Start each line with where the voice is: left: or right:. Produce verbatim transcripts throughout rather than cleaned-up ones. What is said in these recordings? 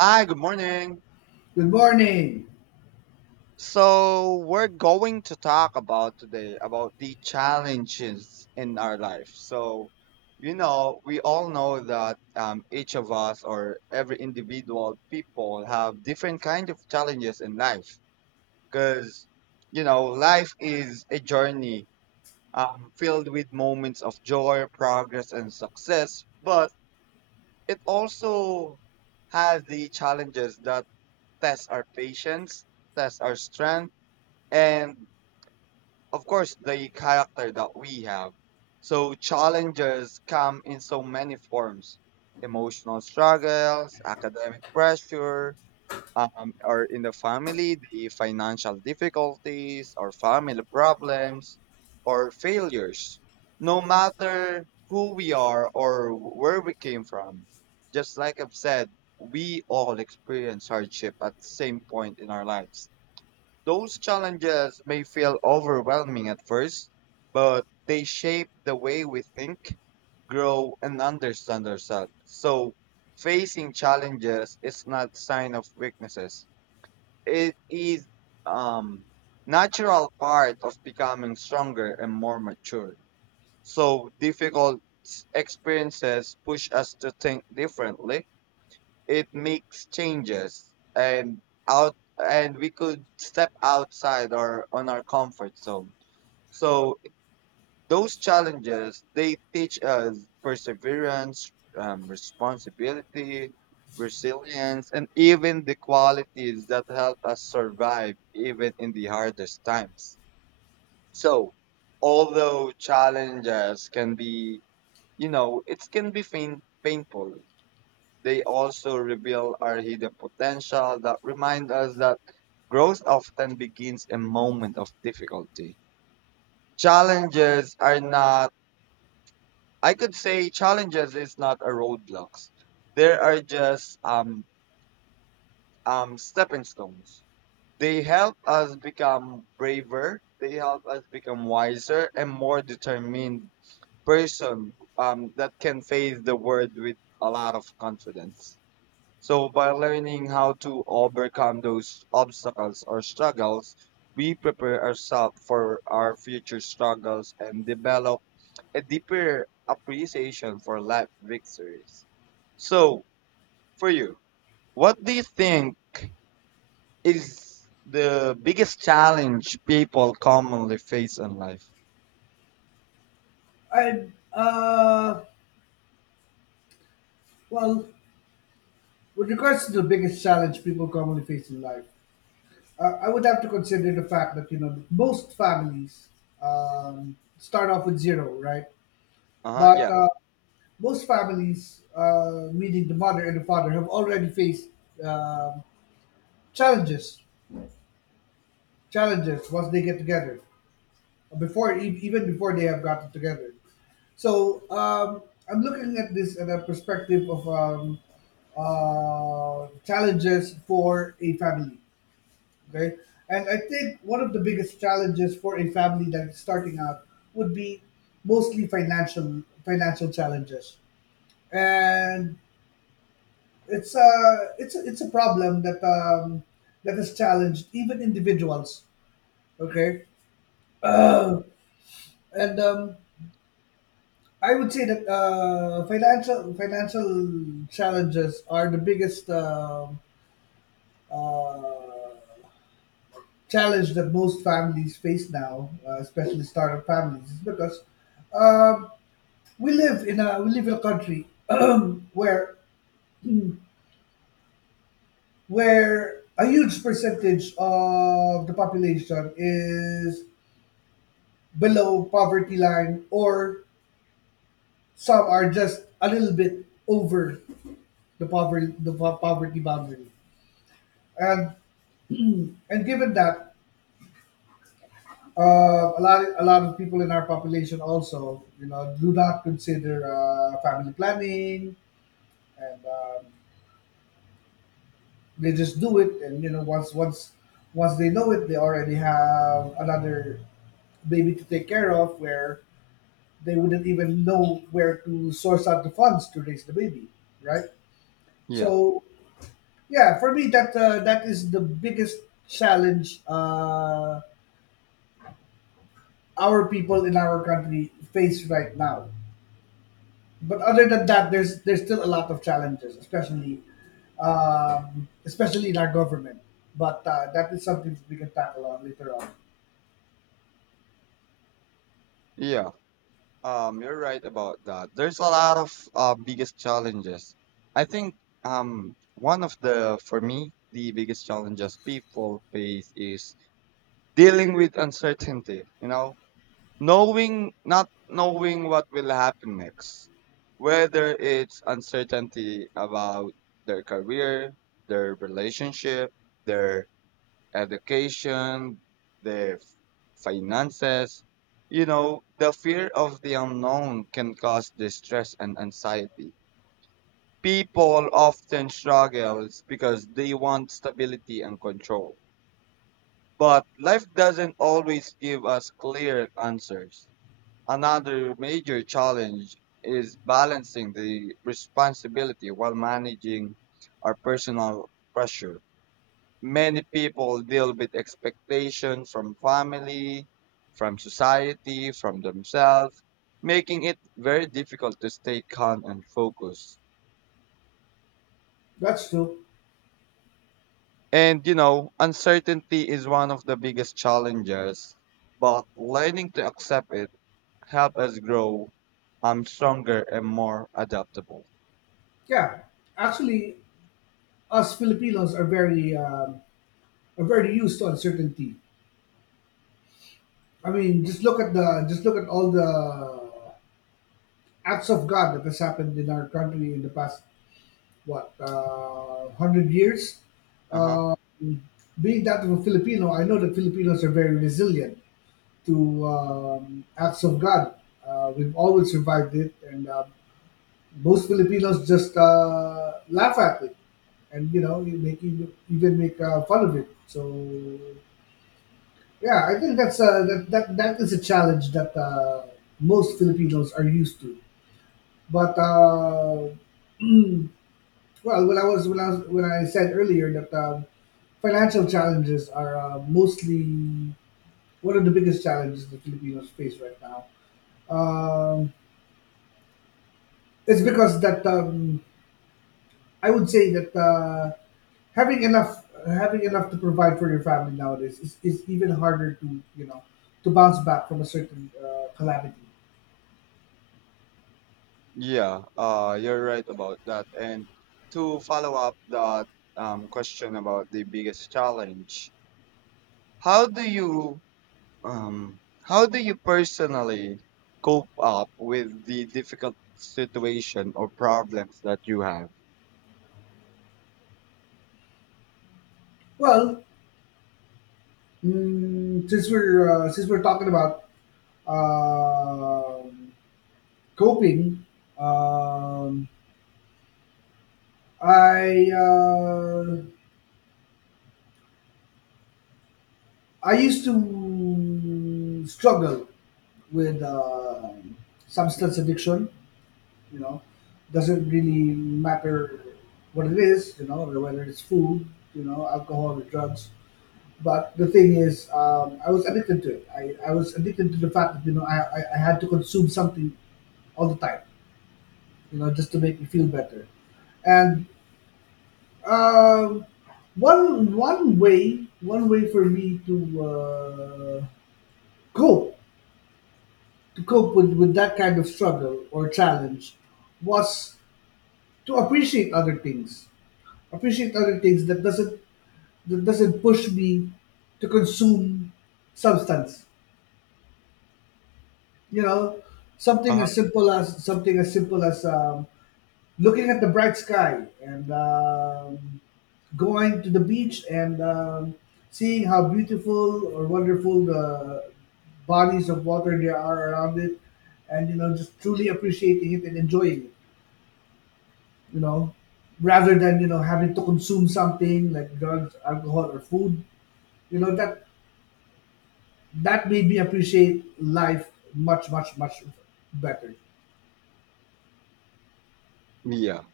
right: Hi, good morning.
left: Good morning.
right: So we're going to talk about today about the challenges in our life. So, you know, we all know that um, each of us or every individual people have different kind of challenges in life because, you know, life is a journey um, filled with moments of joy, progress, and success. But it also has the challenges that test our patience, test our strength, and of course the character that we have. So challenges come in so many forms: emotional struggles, academic pressure, um, or in the family, the financial difficulties, or family problems, or failures. No matter who we are or where we came from, just like I've said, we all experience hardship at the same point in our lives. Those challenges may feel overwhelming at first, but they shape the way we think, grow, and understand ourselves. So, facing challenges is not sign of weaknesses. It is um natural part of becoming stronger and more mature. So, difficult s- experiences push us to think differently, it makes changes and out and we could step outside or on our comfort zone. So those challenges, they teach us perseverance, um, responsibility, resilience, and even the qualities that help us survive even in the hardest times. So although challenges can be, you know it can be pain, painful, they also reveal our hidden potential that remind us that growth often begins in moment of difficulty. Challenges are not, I could say challenges is not a roadblocks. There are just um um stepping stones. They help us become braver, they help us become wiser and more determined person um that can face the world with a lot of confidence. So, by learning how to overcome those obstacles or struggles, we prepare ourselves for our future struggles and develop a deeper appreciation for life victories. So, for you, what do you think is the biggest challenge people commonly face in life?
left: I uh well, with regards to the biggest challenge people commonly face in life, uh, I would have to consider the fact that you know most families um, start off with zero, right?
right: Uh huh.
left: But
right: Yeah.
left: uh, most families, uh, meaning the mother and the father, have already faced um challenges. Challenges once they get together. before e- even before they have gotten together. So um, I'm looking at this at a perspective of um, uh, challenges for a family. Okay, and I think one of the biggest challenges for a family that's starting out would be mostly financial financial challenges, and it's a it's a, it's a problem that um, that has challenged even individuals. Okay,
right: Hmm.
left: uh, and um, I would say that uh, financial financial challenges are the biggest um uh, challenge that most families face now, uh, especially startup families, is because um, we live in a we live in a country where where a huge percentage of the population is below poverty line, or some are just a little bit over the poverty the po- poverty boundary. And and given that uh, a lot a lot of people in our population also you know do not consider uh, family planning, and um, they just do it, and you know once once once they know it they already have another baby to take care of where they wouldn't even know where to source out the funds to raise the baby, right?
right: Yeah.
left: So yeah, for me that uh, that is the biggest challenge uh, our people in our country face right now. But other than that, there's there's still a lot of challenges, especially um, especially in our government. But uh, that is something we can tackle on later on.
right: Yeah. Um, you're right about that. There's a lot of uh, biggest challenges. I think um, one of the, for me, the biggest challenges people face is dealing with uncertainty, you know, knowing, not knowing what will happen next, whether it's uncertainty about their career, their relationship, their education, their f- finances. You know, the fear of the unknown can cause distress and anxiety. People often struggles because they want stability and control. But life doesn't always give us clear answers. Another major challenge is balancing the responsibility while managing our personal pressure. Many people deal with expectation from family, from society, from themselves, making it very difficult to stay calm and focused.
left: That's true.
right: And you know, uncertainty is one of the biggest challenges, but learning to accept it helps us grow um stronger and more adaptable.
left: Yeah, actually, us Filipinos are very um, are very used to uncertainty. I mean, just look at the just look at all the acts of God that has happened in our country in the past, what, uh, hundred years?
right: Uh-huh.
left: Uh, Being that of a Filipino, I know that Filipinos are very resilient to um, acts of God. Uh, we've always survived it, and uh, most Filipinos just uh, laugh at it, and you know, you make you even make uh, fun of it. So, yeah, I think that's uh, that, that that is a challenge that uh, most Filipinos are used to. But uh, well, when I was when I was when I said earlier that um, financial challenges are uh, mostly — what are the biggest challenges the Filipinos face right now? Um, it's because that um, I would say that uh, having enough having enough to provide for your family nowadays is, is even harder to, you know, to bounce back from a certain uh, calamity.
right: Yeah, uh you're right about that. And to follow up that um question about the biggest challenge, how do you um how do you personally cope up with the difficult situation or problems that you have?
left: Well, mm, since we're uh, since we're talking about um coping, um, I. Uh, I used to struggle with uh, substance addiction. You know, doesn't really matter what it is. You know, whether it's food, you know, alcohol, or drugs. But the thing is, um, I was addicted to it. I, I was addicted to the fact that you know I, I, I had to consume something all the time. You know, just to make me feel better. And um, one one way one way for me to uh, cope to cope with, with that kind of struggle or challenge was to appreciate other things appreciate other things that doesn't, that doesn't push me to consume substance, you know, something
right: Uh-huh.
left: as simple as something as simple as um, looking at the bright sky, and um, going to the beach, and um, seeing how beautiful or wonderful the bodies of water there are around it, and you know, just truly appreciating it and enjoying it, you know, rather than you know having to consume something like drugs, alcohol, or food. You know that that made me appreciate life much, much, much better.
right: Yeah.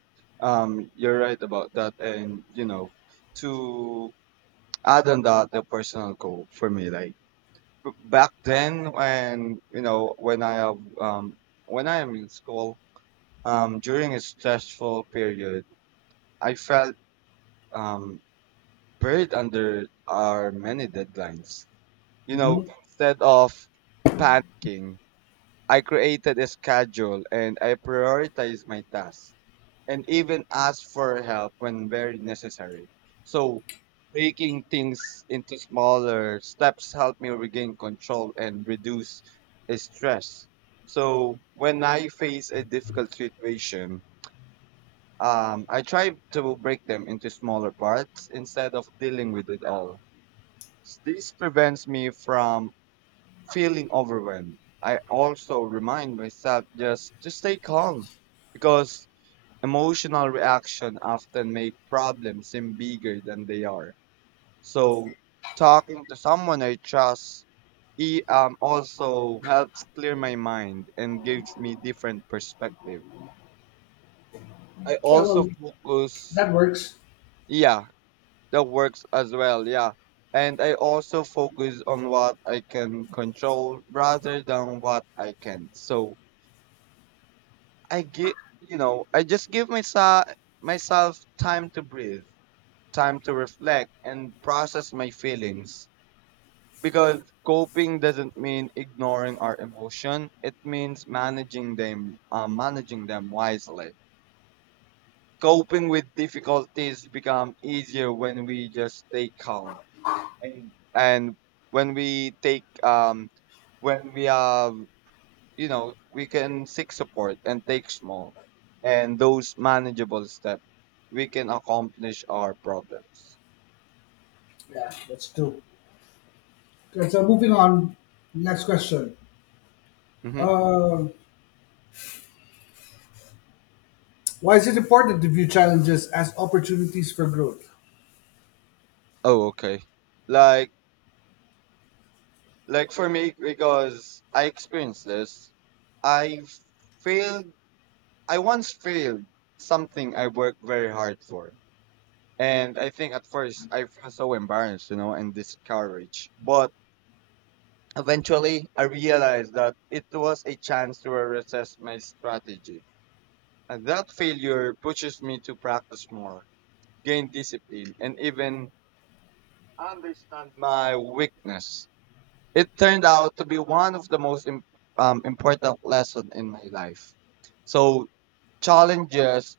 right: Um you're right about that, and you know, to add on that, the personal goal for me, like b- back then when, you know, when I have um when I am in school um during a stressful period, I felt um buried under our many deadlines. You know,
left: Hmm.
right: instead of panicking, I created a schedule and I prioritized my tasks and even asked for help when very necessary. So, breaking things into smaller steps helped me regain control and reduce stress. So, when I face a difficult situation, um, I try to break them into smaller parts instead of dealing with it all. This prevents me from feeling overwhelmed. I also remind myself just to stay calm because emotional reaction often make problems seem bigger than they are. So talking to someone I trust e um also helps clear my mind and gives me different perspective. I
left: Yeah,
right: also
left: well,
right: focus,
left: that works.
right: yeah, that works as well, yeah. And I also focus on what I can control rather than what I can not. So I give, you know, I just give myself myself time to breathe, time to reflect and process my feelings. Because coping doesn't mean ignoring our emotion; it means managing them, uh, managing them wisely. Coping with difficulties become easier when we just stay calm and and when we take um when we have, you know, we can seek support and take small and those manageable steps, we can accomplish our problems.
left: Yeah, that's true. Okay, so moving on, next question.
right: Mm-hmm.
left: Um, why is it important to view challenges as opportunities for growth?
right: Oh, okay. Like, like for me, because I experienced this, I failed. I once failed something I worked very hard for, and I think at first I was so embarrassed, you know, and discouraged. But eventually, I realized that it was a chance to reassess my strategy. And that failure pushes me to practice more, gain discipline, and even understand my weakness. It turned out to be one of the most im- um, important lessons in my life. So challenges,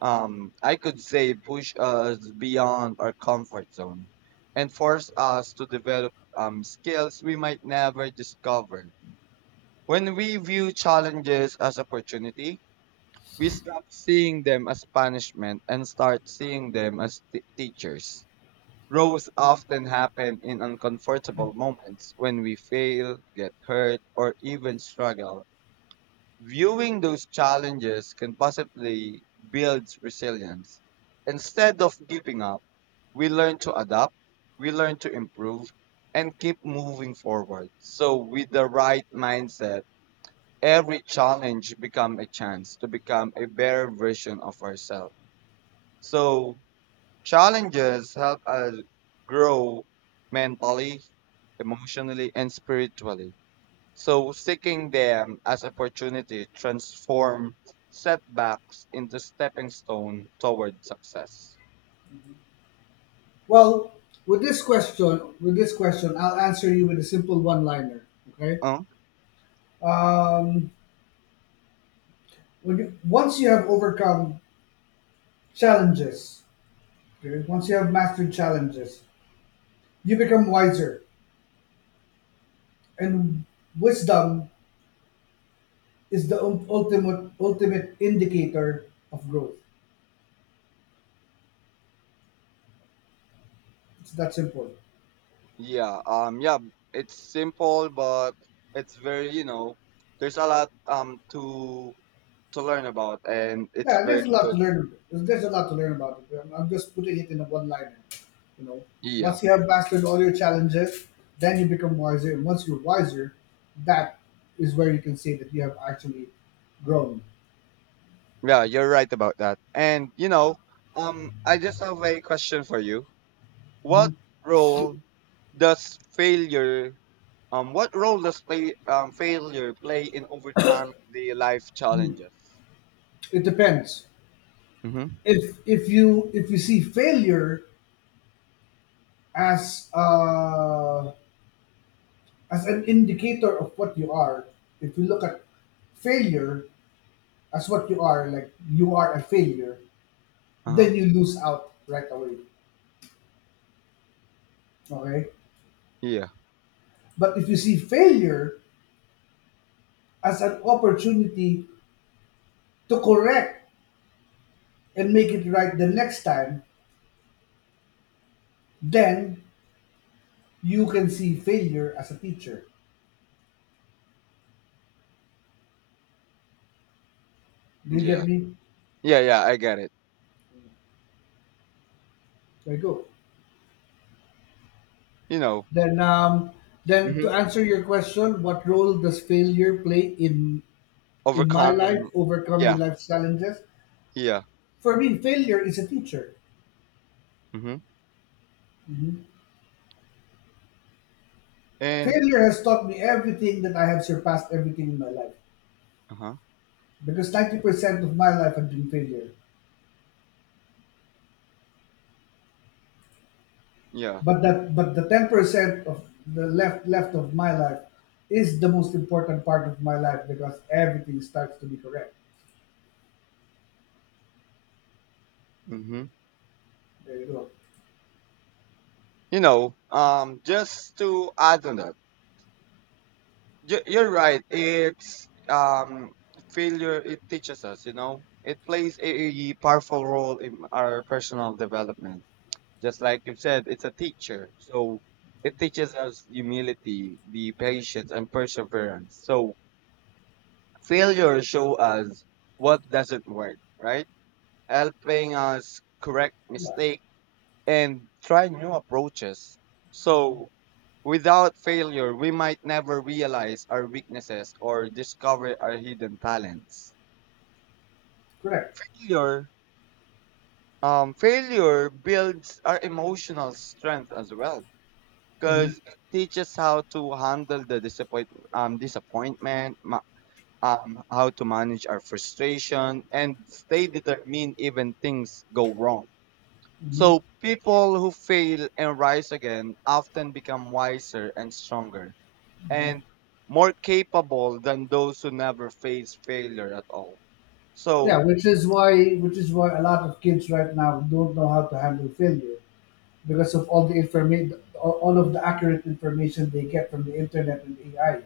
right: um, I could say, push us beyond our comfort zone and force us to develop um, skills we might never discover. When we view challenges as opportunity, we stop seeing them as punishment and start seeing them as t- teachers. Growth often happen in uncomfortable moments when we fail, get hurt, or even struggle. Viewing those challenges can possibly build resilience. Instead of giving up, we learn to adapt, we learn to improve, and keep moving forward. So, with the right mindset, every challenge become a chance to become a better version of ourselves. So challenges help us grow mentally, emotionally, and spiritually. So seeking them as opportunity transform setbacks into stepping stone toward success.
left: Well, with this question, with this question, I'll answer you with a simple one-liner. Okay.
right: Huh?
left: Um, when you, Once you have overcome challenges. Okay? Once you have mastered challenges, you become wiser, and wisdom is the ul- ultimate ultimate indicator of growth. It's that simple.
right: Yeah, um, yeah, it's simple, but it's very, you know, there's a lot um to to learn about, and it's
left: Yeah, there's
right: very
left: a lot to
right: good.
left: learn. There's, there's a lot to learn about it. I'm, I'm just putting it in a one-liner. You know,
right: Yeah.
left: once you have mastered all your challenges, then you become wiser, and once you're wiser, that is where you can say that you have actually grown.
right: Yeah, you're right about that. And you know, um I just have a question for you. What role does failure um what role does play um failure play in overcome the life challenges?
left: It depends.
right: Mhm.
left: If if you if you see failure as uh, as an indicator of what you are, if you look at failure as what you are, like you are a failure,
right: Uh-huh.
left: then you lose out right away. Okay?
right: Yeah.
left: But if you see failure as an opportunity to correct and make it right the next time, then you can see failure as a teacher. Do you
right: Yeah.
left: get me?
right: Yeah, yeah, I get it.
left: There you go.
right: You know,
left: Then um then
right: mhm.
left: to answer your question, what role does failure play in in my life
right: Overcoming,
left: overcoming
right: yeah,
left: life's challenges.
right: yeah.
left: For me, failure is a teacher.
right: Mhm. And
left: Failure has taught me everything that I have surpassed everything in my life.
right: uh-huh.
left: Because ninety percent of my life had been failure.
right: Yeah.
left: But that, but the ten percent of the left left of my life is the most important part of my life, because everything starts to be correct.
right: Mhm.
left: There you go.
right: You know, um just to add on that, You- you're right. It's um failure. It teaches us. You know, it plays a powerful role in our personal development. Just like you said, it's a teacher. So it teaches us humility, the patience, and perseverance. So failure show us what doesn't work, right? Helping us correct
left: Yeah,
right: mistake and try new approaches. So without failure, we might never realize our weaknesses or discover our hidden talents.
left: correct.
right: Failure, um, failure builds our emotional strength as well
left: Mhm,
right: because it teaches how to handle the disappoint, um, disappointment, ma- um, how to manage our frustration, and stay determined even things go wrong.
left: mhm.
right: So people who fail and rise again often become wiser and stronger and more capable than those who never face failure at all.
left: Yeah,
right: So,
left: which is why which is why a lot of kids right now don't know how to handle failure, because of all the information, all of the accurate information they get from the internet and A I.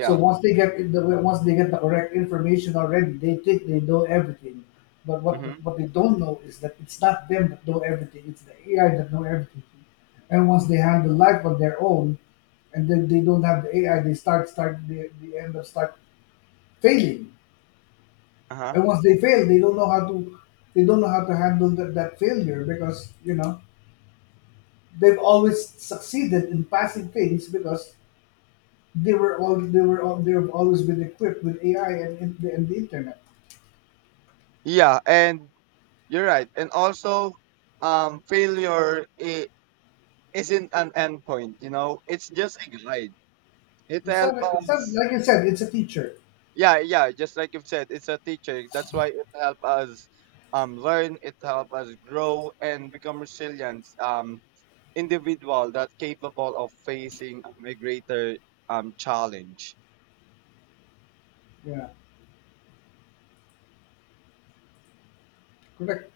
left: So once they get in the, once they get the correct information already, they think they know everything. But what
right: Hmm.
left: what they don't know is that it's not them that know everything; it's the A I that know everything. And once they handle life on their own, and then they don't have the A I, they start start they, they end up start failing.
right: Uh-huh.
left: And once they fail, they don't know how to, they don't know how to handle that, that failure, because you know they've always succeeded in passing things because they were all they were all they've always been equipped with A I and, and, the, and the internet.
right: Yeah, and you're right. And also, um, failure i- isn't an endpoint, you know, it's just a guide. It
left: It's not,
right: helps
left: it's not,
right: us.
left: like I said, it's a teacher.
right: Yeah, yeah, just like you've said, it's a teacher. That's why it helps us um, learn, it helps us grow and become resilient um, individual that's capable of facing a greater um, challenge.
left: Yeah, correct.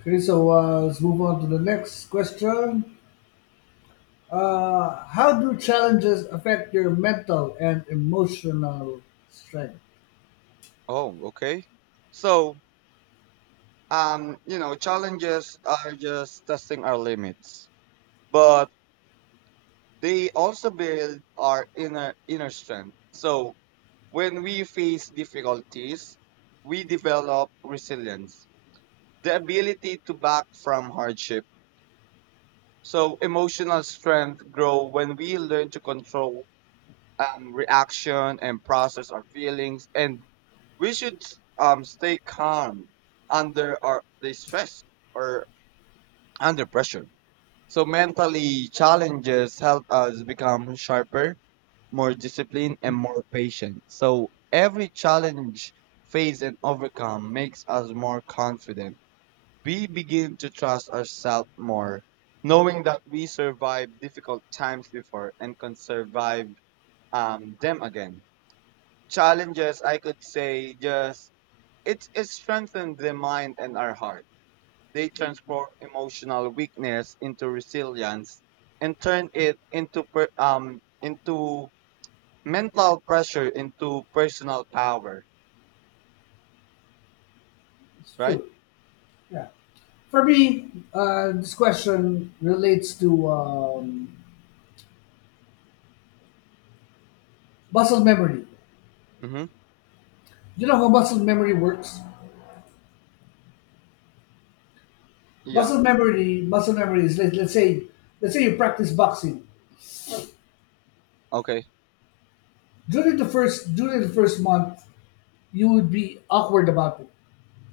left: Okay, so uh, let's move on to the next question. Uh, how do challenges affect your mental and emotional strength?
right: Oh, okay. So, um, you know, challenges are just testing our limits, but they also build our inner inner strength. So, when we face difficulties, we develop resilience, the ability to back from hardship. So, emotional strength grow when we learn to control um, reaction and process our feelings, and we should um, stay calm under our the stress or under pressure. So mentally challenges help us become sharper, more disciplined, and more patient. So every challenge faced and overcome makes us more confident. We begin to trust ourselves more, knowing that we survived difficult times before and can survive um, them again. Challenges, I could say, just it, it strengthens the mind and our heart, they transform emotional weakness into resilience and turn it into per- um into mental pressure into personal power,
left: It's
right: right?
left: true. Yeah. For me, uh, this question relates to um, muscle memory.
right: Mhm.
left: You know how muscle memory works?
right: Yeah.
left: Muscle memory, muscle memory is, let, let's say let's say you practice boxing.
right: Okay.
left: During the first during the first month you would be awkward about it.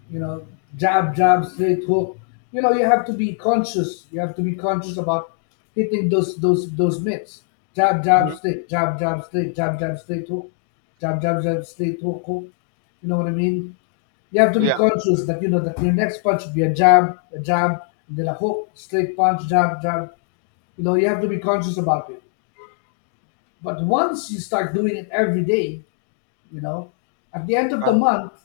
left: You know, jab, jab, straight hook. You know, you have to be conscious. You have to be conscious about hitting those those those mitts. Jab, jab,
right: Mhm.
left: straight, jab, jab, straight, jab, jab, straight hook, jab, jab, jab, straight hook, hook. You know what I mean? You have to be
right: Yeah.
left: conscious that you know that your next punch should be a jab, a jab, and then a hook, straight punch, jab, jab. You know, you have to be conscious about it. But once you start doing it every day, you know, at the end of the
right: Uh,
left: month,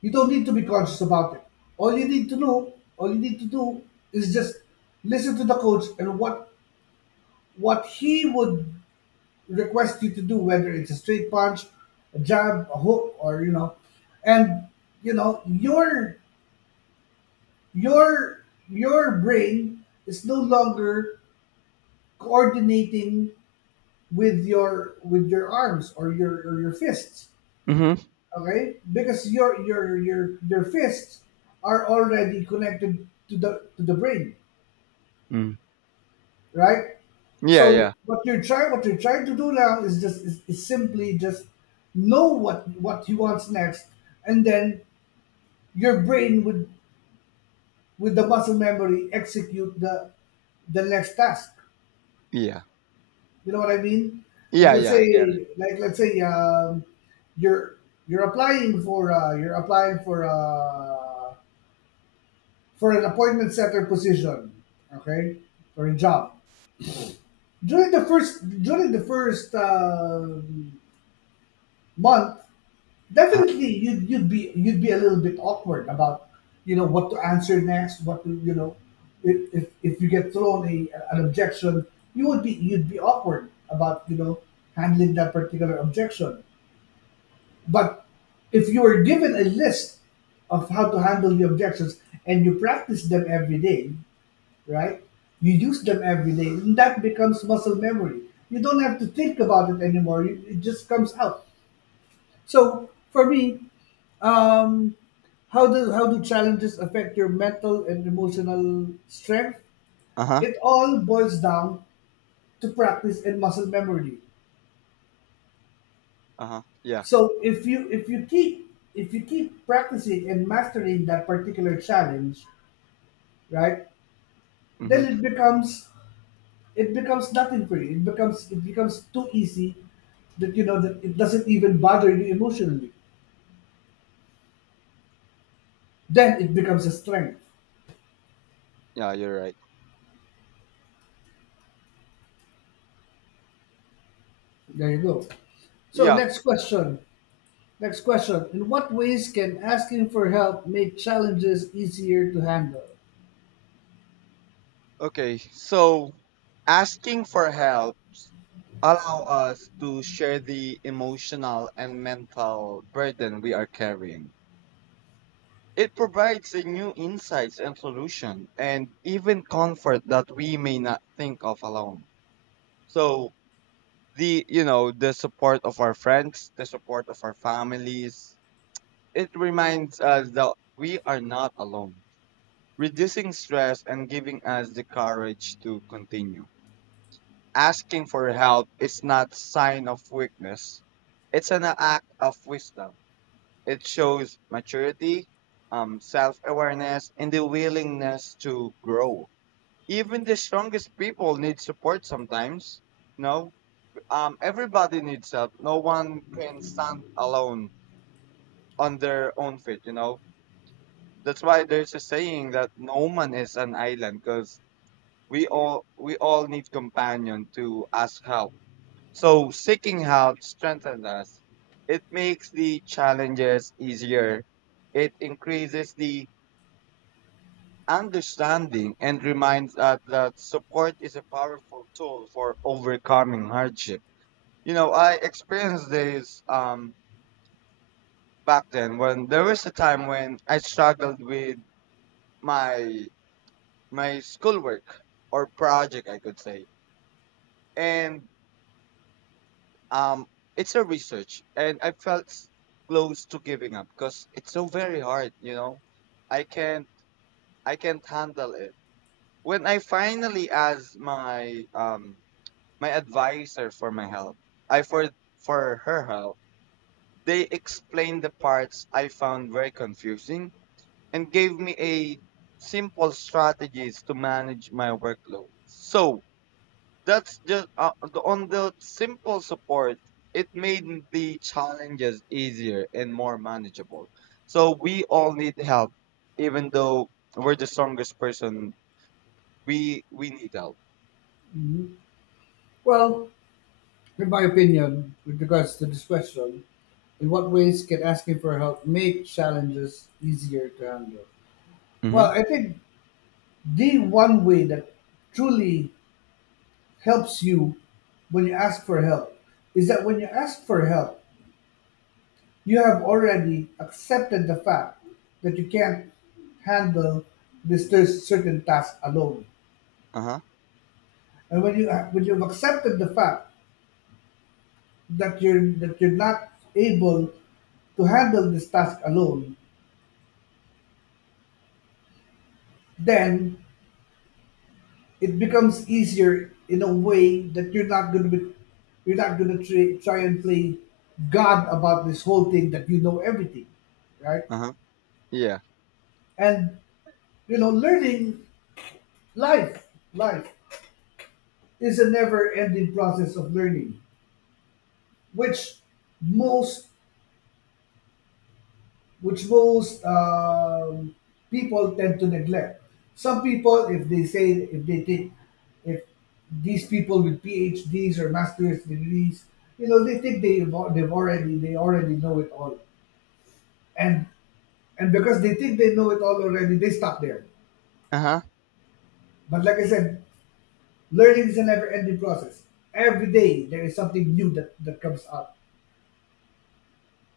left: you don't need to be conscious about it. All you need to do, all you need to do is just listen to the coach and what what he would request you to do, whether it's a straight punch, a jab, a hook, or you know, and you know your your your brain is no longer coordinating with your with your arms or your or your fists,
right: mhm.
left: okay, because your your your your fists are already connected to the to the brain,
right: Mm.
left: right?
right: Yeah,
left: So
right: yeah.
left: what you're trying what you're trying to do now is just is, is simply just know what what he wants next, and then your brain would with the muscle memory execute the the next task.
right: Yeah.
left: You know what I mean? Like
right: Yeah,
left: let's
right: yeah, I get it.
left: say, like let's say, um, you're you're applying for uh, you're applying for uh, for an appointment setter position, okay, for a job. During the first during the first um month,
right: Uh-huh.
left: definitely you'd you'd be, you'd be a little bit awkward about you know what to answer next, what to you know if if, if you get thrown a, an objection, you would be, you'd be awkward about you know handling that particular objection. But if you are given a list of how to handle the objections and you practice them every day, right? You use them every day, and that becomes muscle memory. You don't have to think about it anymore. It it just comes out. So for me, um, how do how do challenges affect your mental and emotional strength?
right: Uh-huh.
left: It all boils down to practice and muscle memory.
right: Uh-huh. Yeah.
left: So if you if you keep if you keep practicing and mastering that particular challenge, right? Then
right: Mhm.
left: it becomes it becomes nothing for you. It becomes it becomes too easy that you know that it doesn't even bother you emotionally. Then it becomes a strength.
right: Yeah, you're right.
left: There you go. So
right: Yeah.
left: next question. Next question. In what ways can asking for help make challenges easier to handle?
right: Okay, so asking for help allow us to share the emotional and mental burden we are carrying. It provides a new insights and solution and even comfort that we may not think of alone. So the, you know, the support of our friends, the support of our families, it reminds us that we are not alone, reducing stress and giving us the courage to continue. Asking for help is not sign of weakness. It's an act of wisdom. It shows maturity, um, self-awareness, and the willingness to grow. Even the strongest people need support sometimes. No, um, everybody needs help. No one can stand alone on their own feet. You know, that's why there's a saying that no man is an island because we all we all need companion to ask help. So seeking help strengthens us. It makes the challenges easier. It increases the understanding and reminds us that support is a powerful tool for overcoming hardship. You know, I experienced this um, back then when there was a time when I struggled with my my schoolwork or project, I could say, and Um, it's a research, and I felt s- close to giving up because it's so very hard. You know, I can't, I can't handle it. When I finally asked my um my advisor for my help, I for for her help, they explained the parts I found very confusing and gave me a simple strategies to manage my workload. So that's just uh, the- on the simple support, it made the challenges easier and more manageable. So we all need help, even though we're the strongest person. We we need help.
left: Hmm. Well, in my opinion, with regards to this question, in what ways can asking for help make challenges easier to handle? Well,
right: Mm-hmm.
left: I think the one way that truly helps you when you ask for help is that when you ask for help, you have already accepted the fact that you can't handle this cer- certain task alone.
right: Uh huh.
left: And when you when you've accepted the fact that you're that you're not able to handle this task alone, then it becomes easier in a way that you're not gonna be you're not gonna try, try and play God about this whole thing that you know everything, right?
right: Uh huh. Yeah.
left: And you know, learning life, life is a never-ending process of learning, which most which most um, people tend to neglect. Some people, if they say if they think if these people with PhDs or master's degrees, you know, they think they've, they've already they already know it all, and and because they think they know it all already, they stop there.
right: Uh huh.
left: But like I said, learning is a never-ending process. Every day there is something new that that comes up,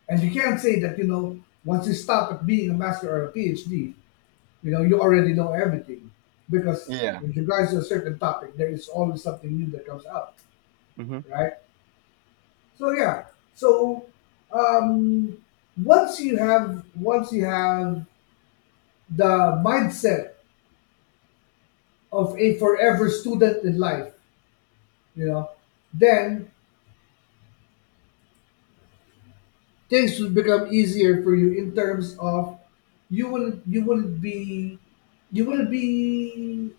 left: and you can't say that you know once you stop at being a master or a PhD, you know, you already know everything, because
right: Yeah.
left: with regards to a certain topic, there is always something new that comes out,
right: Mm-hmm.
left: right? So yeah. So um, once you have once you have the mindset of a forever student in life, you know, then things will become easier for you in terms of you will you wouldn't be you will be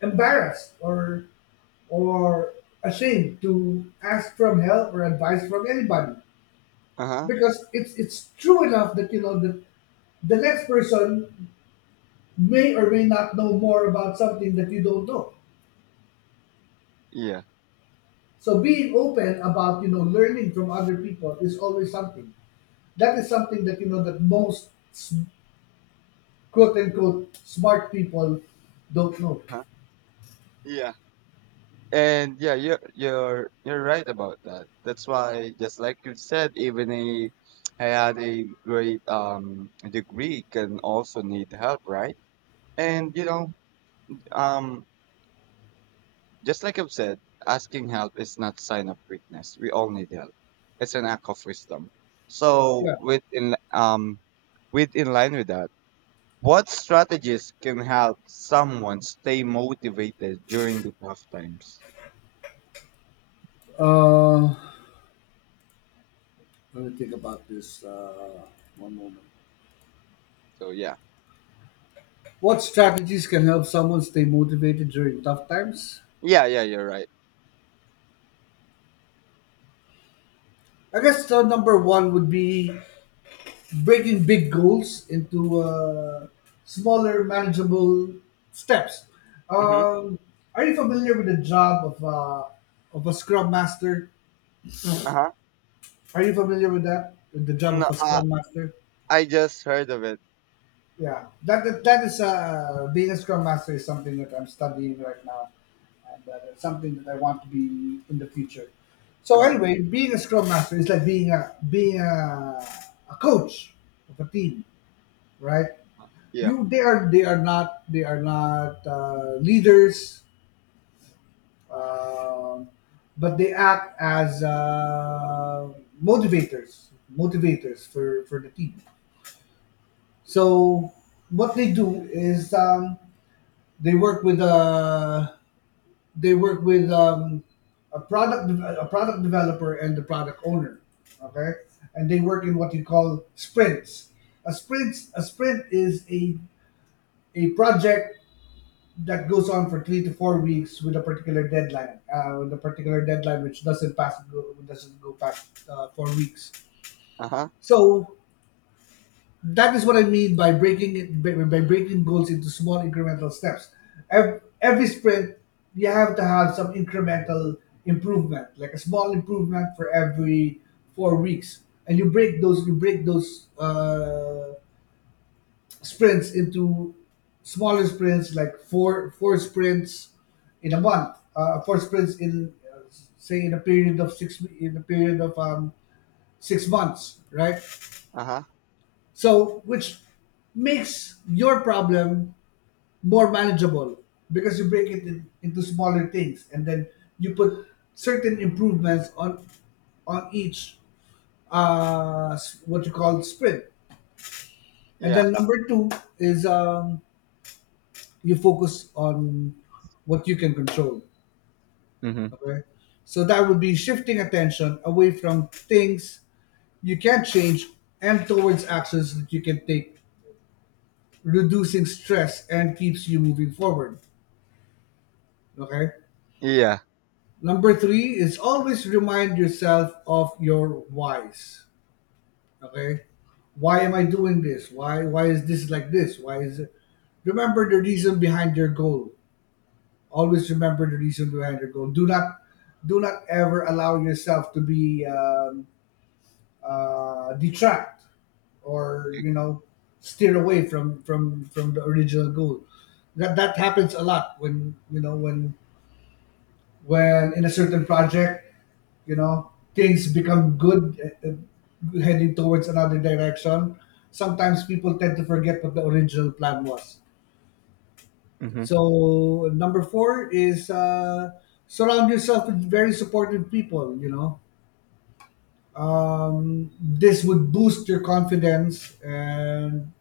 left: embarrassed or or ashamed to ask from help or advice from anybody,
right: Uh huh.
left: because it's it's true enough that you know the the next person may or may not know more about something that you don't know,
right: Yeah.
left: so being open about you know learning from other people is always something that is something that you know that most s- quote unquote smart people don't know.
right: Huh? Yeah. And yeah, you're you're you're right about that. That's why, just like you said, even a I had a great um degree can also need help, right? And you know, um, just like I've said, asking help is not sign of weakness. We all need help. It's an act of wisdom.
left: Yeah,
right: So with in um with in line with that, what strategies can help someone stay motivated during the tough times?
left: uh let me think about this, uh one moment.
right: So yeah.
left: What strategies can help someone stay motivated during tough times?
right: Yeah, yeah, you're right.
left: I guess the number one would be breaking big goals into uh, smaller, manageable steps.
right: Mm-hmm.
left: Um, are you familiar with the job of uh, of a scrum master?
right: Uh-huh.
left: Are you familiar with that? With the job of
right: No,
left: a
right: uh,
left: scrum master?
right: I just heard of it.
left: Yeah, that that, that is uh, being a scrum master is something that I'm studying right now, and that is something that I want to be in the future. So
right: Uh-huh.
left: anyway, being a scrum master is like being a being a, a coach of a team, right?
right: Yeah.
left: You they are they are not they are not uh, leaders, um, but they act as uh, motivators motivators for for the team. So what they do is, Um, they work with uh, they work with um, a product de- a product developer and the product owner. Okay, and they work in what you call sprints. A sprint a sprint is a a project that goes on for three to four weeks with a particular deadline. Uh, with a particular deadline which doesn't pass go, doesn't go past uh, four weeks.
right: Uh-huh.
left: So that is what I mean by breaking it by, by breaking goals into small incremental steps. Ev- Every sprint, you have to have some incremental improvement, like a small improvement for every four weeks, and you break those you break those uh, sprints into smaller sprints, like four four sprints in a month, uh, four sprints in uh, say in a period of six in a period of um, six months, right?
right: Uh-huh.
left: So, which makes your problem more manageable because you break it in, into smaller things, and then you put certain improvements on on each uh, s- what you call sprint. And
right: Yeah.
left: then number two is, um, you focus on what you can control.
right: Mm-hmm.
left: Okay, so that would be shifting attention away from things you can't change and towards actions that you can take, reducing stress and keeps you moving forward. Okay.
right: Yeah.
left: Number three is always remind yourself of your whys. Okay. Why am I doing this? Why why is this like this? Why is it, remember the reason behind your goal. Always remember the reason behind your goal. Do not do not ever allow yourself to be um, uh, detract or you know steer away from from from the original goal. That that happens a lot when you know when when in a certain project, you know, things
right: Yeah.
left: become good, uh, uh, heading towards another direction. Sometimes people tend to forget what the original plan was.
right: Mm-hmm.
left: So number four is, uh, surround yourself with very supportive people. You know, um, this would boost your confidence, and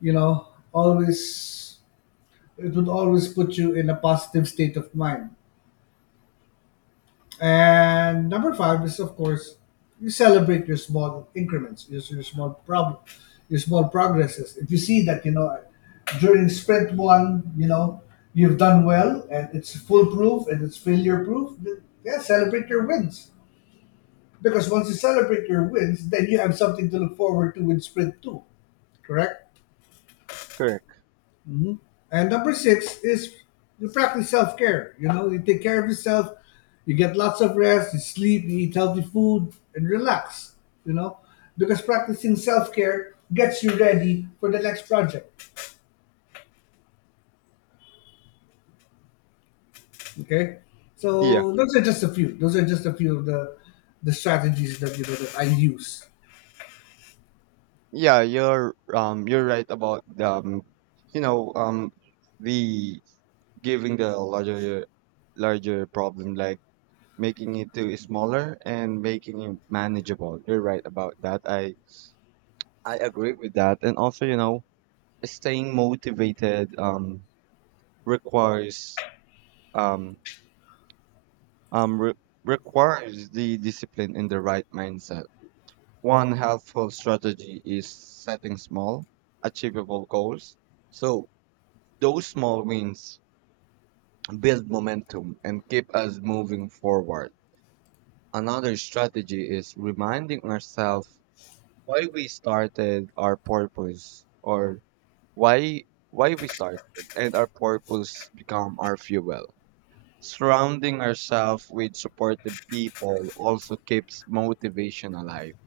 left: you know always it would always put you in a positive state of mind. And number five is, of course, you celebrate your small increments, your, your small problem, your small progresses. If you see that you know during sprint one, you know, you've done well and it's foolproof and it's failure proof, then yeah, celebrate your wins. Because once you celebrate your wins, then you have something to look forward to with sprint two, correct?
right: Correct.
left: And number six is you practice self care. You know, you take care of yourself, you get lots of rest, you sleep, you eat healthy food, and relax, you know, because practicing self care gets you ready for the next project. Okay.
right: Yeah.
left: So those are just a few. Those are just a few of the the strategies that you know that I use.
right: Yeah, you're um you're right about um you know um the giving the larger larger problem like making it to smaller and making it manageable. You're right about that. I I agree with that. And also, you know, staying motivated um requires um um re- requires the discipline and the right mindset. One helpful strategy is setting small, achievable goals. So those small wins build momentum and keep us moving forward. Another strategy is reminding ourselves why we started our purpose or why why we started, and our purpose become our fuel. Surrounding ourselves with supportive people also keeps motivation alive.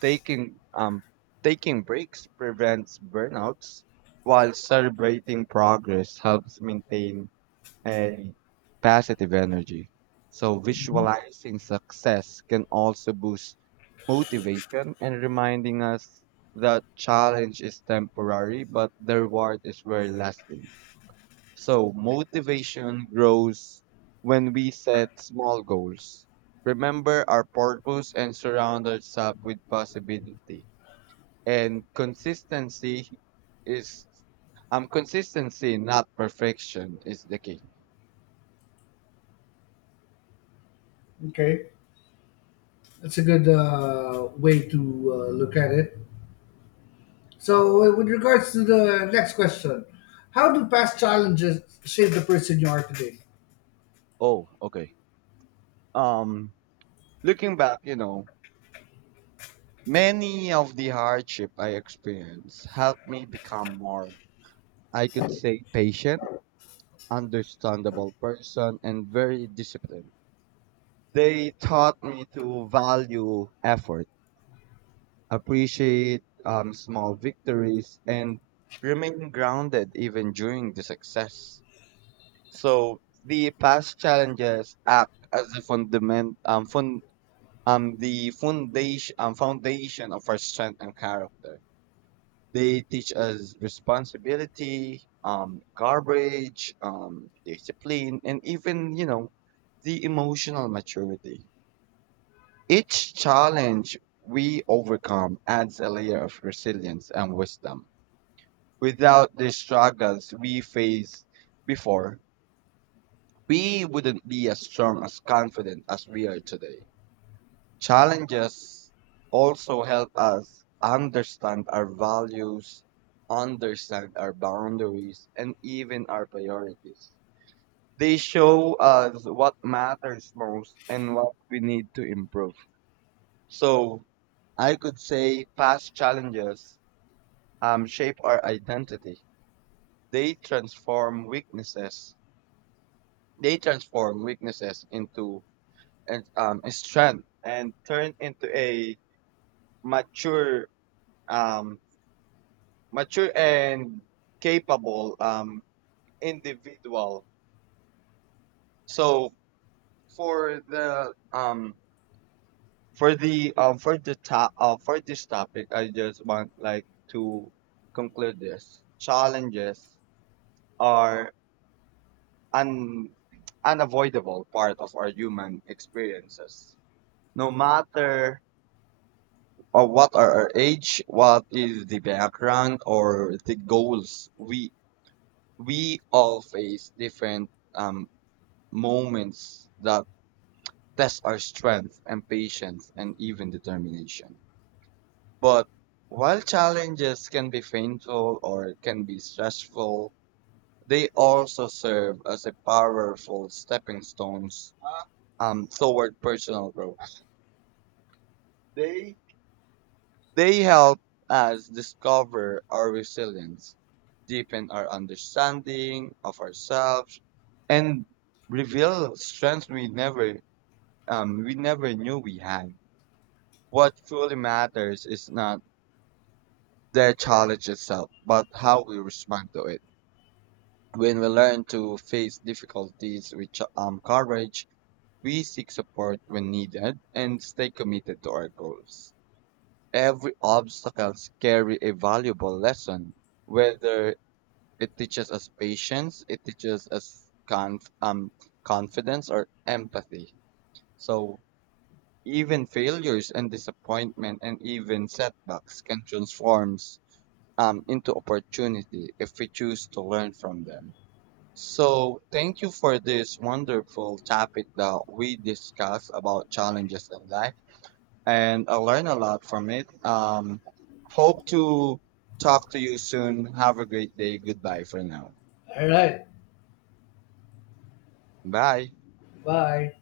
right: Taking um Taking breaks prevents burnouts while celebrating progress helps maintain and positive energy. So, visualizing success can also boost motivation and reminding us that challenge is temporary, but the reward is very lasting. So, motivation grows when we set small goals. Remember our purpose and surround ourselves with possibility. And consistency is um consistency, not perfection, is the key.
left: Okay, that's a good uh, way to uh, look at it. So, uh, with regards to the next question, how do past challenges shape the person you are today?
right: Oh, okay. Um, looking back, you know, many of the hardship I experienced helped me become more, I could say, patient, understandable person, and very disciplined. They taught me to value effort, appreciate um, small victories, and remain grounded even during the success. So the past challenges act as a fundament, um, fun, um the foundation um, foundation of our strength and character. They teach us responsibility, um, courage, um, discipline, and even you know the emotional maturity. Each challenge we overcome adds a layer of resilience and wisdom. Without the struggles we faced before, we wouldn't be as strong as confident as we are today. Challenges also help us understand our values, understand our boundaries, and even our priorities. They show us what matters most and what we need to improve. So I could say past challenges um, shape our identity. They transform weaknesses. They transform weaknesses into and um, strength and turn into a mature um, mature and capable um, individual. So for the um for the um for the top uh, for this topic, I just want like to conclude this. Challenges are un unavoidable part of our human experiences. No matter uh, what are our age, what is the background or the goals, we we all face different um moments that test our strength and patience and even determination. But while challenges can be painful or can be stressful, they also serve as a powerful stepping stones um, toward personal growth. They they help us discover our resilience, deepen our understanding of ourselves, and reveal strengths we never um, we never knew we had. What truly matters is not the challenge itself, but how we respond to it. When we learn to face difficulties with ch- um, courage, we seek support when needed and stay committed to our goals. Every obstacle carry a valuable lesson, whether it teaches us patience, it teaches us conf- um, confidence or empathy. So even failures and disappointment and even setbacks can transform um, into opportunity if we choose to learn from them. So, thank you for this wonderful topic that we discussed about challenges in life, and I learned a lot from it. Um, hope to talk to you soon. Have a great day. Goodbye for now.
left: All right.
right: Bye.
left: Bye.